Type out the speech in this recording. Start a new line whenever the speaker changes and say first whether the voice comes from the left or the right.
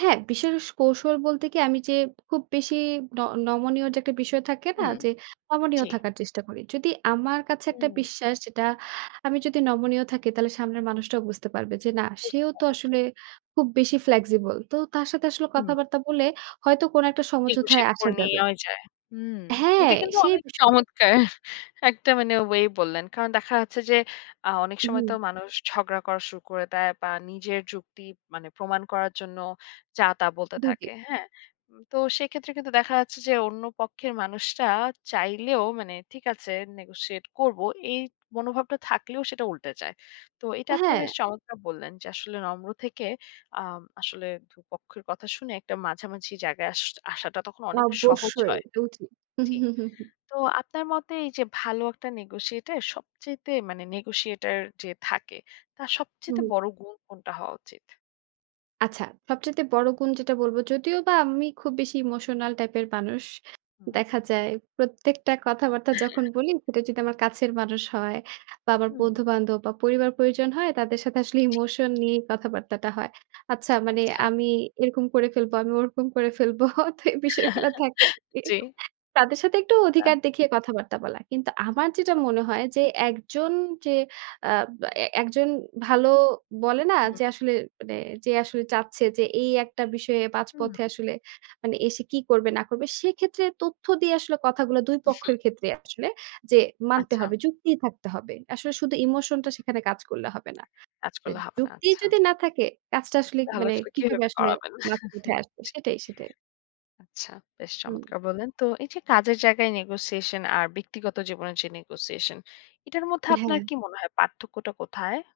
right: হ্যাঁ, বিশেষ কৌশল বলতে কি আমি যে খুব বেশি ন নমনীয় যে একটা বিষয় থাকে না
left: হুম,
right: যে নমনীয়
left: জি।
right: থাকার চেষ্টা করি। যদি আমার কাছে একটা
left: উম
right: বিশ্বাস যেটা আমি যদি নমনীয় থাকি তাহলে সামনের মানুষটাও বুঝতে পারবে যে না
left: বুঝতে
right: সেও তো
left: পেরেছি।
right: আসলে খুব বেশি flexible তো তার সাথে আসলে
left: হুম।
right: কথাবার্তা বলে হয়তো কোন একটা সমঝোতায়
left: negotiate
right: আসা
left: করে
right: যাবে।
left: নেয়াও যায়। হুম। এটা
right: হ্যাঁ,
left: কিন্তু
right: সেই
left: অনেক
right: বিষয়টাই।
left: চমৎকার একটা মানে ওয়ে বললেন। কারণ দেখা যাচ্ছে যে আ অনেক সময়
right: হুম।
left: তো মানুষ ঝগড়া করা শুরু করে দেয় বা নিজের যুক্তি মানে প্রমাণ করার জন্য যা তা বলতে
right: ২ টি।
left: থাকে। হ্যাঁ? উম তো সেক্ষেত্রে কিন্তু দেখা যাচ্ছে যে অন্য পক্ষের মানুষটা চাইলেও মানে ঠিক আছে negotiate করব। এই মনোভাবটা থাকলেও সেটা উল্টে যায়। তো এটা তে
right: হ্যাঁ।
left: বেশ চমৎকার বললেন যে আসলে নম্র থেকে আম আসলে ২ পক্ষের কথা শুনে একটা মাঝামাঝি জায়গায় আশ আসাটা তখন অনেক সহজ
right: অবশ্যই
left: হয়।
right: এটাও ঠিক। হুম,
left: জি।
right: হুম, হুম, হুম।
left: তো আপনার মতে এই যে ভালো একটা negotiate এ সবচাইতে মানে negotiate এর যে থাকে তার সবচাইতে
right: হুম।
left: বড় গুণ কোনটা হওয়া উচিত?
right: আচ্ছা সবচাইতে বড় গুণ যেটা বলব, যদিও বা আমি খুব বেশি ইমোশনাল টাইপের মানুষ
left: হুম।
right: দেখা যায়। প্রত্যেকটা কথাবার্তা
left: এহে।
right: যখন বলি সেটা যদি আমার কাছের মানুষ হয় বা আমার
left: হুম।
right: বন্ধু-বান্ধব বা পরিবার প্রয়োজন হয় তাদের সাথে আসলে ইমোশন নিয়েই কথাবার্তাটা হয়। আচ্ছা মানে
left: আচ্ছা।
right: আমি এরকম করে ফেলবো, আমি ওরকম করে ফেলবো। তো এই বিষয়গুলা থাকে।
left: জী।
right: তাদের সাথে একটু
left: তা
right: অধিকার দেখিয়ে কথাবার্তা বলা। কিন্তু আমার যেটা মনে হয় যে একজন যে আ এ একজন ভালো বলে না
left: হুম।
right: যে আসলে মানে যে আসলে চাচ্ছে যে এই একটা বিষয়ে ৫
left: হুম।
right: পথে আসলে মানে এসে কি করবে না করবে, সেক্ষেত্রে তথ্য দিয়ে আসলে কথাগুলা ২
left: উহ।
right: পক্ষের ক্ষেত্রেই আসলে যে মানতে
left: আচ্ছা।
right: হবে। যুক্তি থাকতে হবে। আসলে শুধু ইমোশনটা সেখানে কাজ করলে হবে না।
left: কাজ
right: যে
left: করলে হবে না।
right: যুক্তিই
left: আচ্ছা।
right: যদি না থাকে, কাজটা আসলে কি
left: তাহলে
right: মানে
left: আসলে
right: কিভাবে
left: কিভাবে
right: আসলে
left: করাবেন?
right: মাঝে পথে আসবে সেটাই, সেটাই।
left: আচ্ছা বেশ
right: হুম।
left: চমৎকার বললেন! তো এই যে কাজের জায়গায় negotiation আর ব্যক্তিগত জীবনের যে negotiation এটার মধ্যে আপনার
right: হ্যাঁ।
left: কি মনে হয় পার্থক্যটা কোথায়?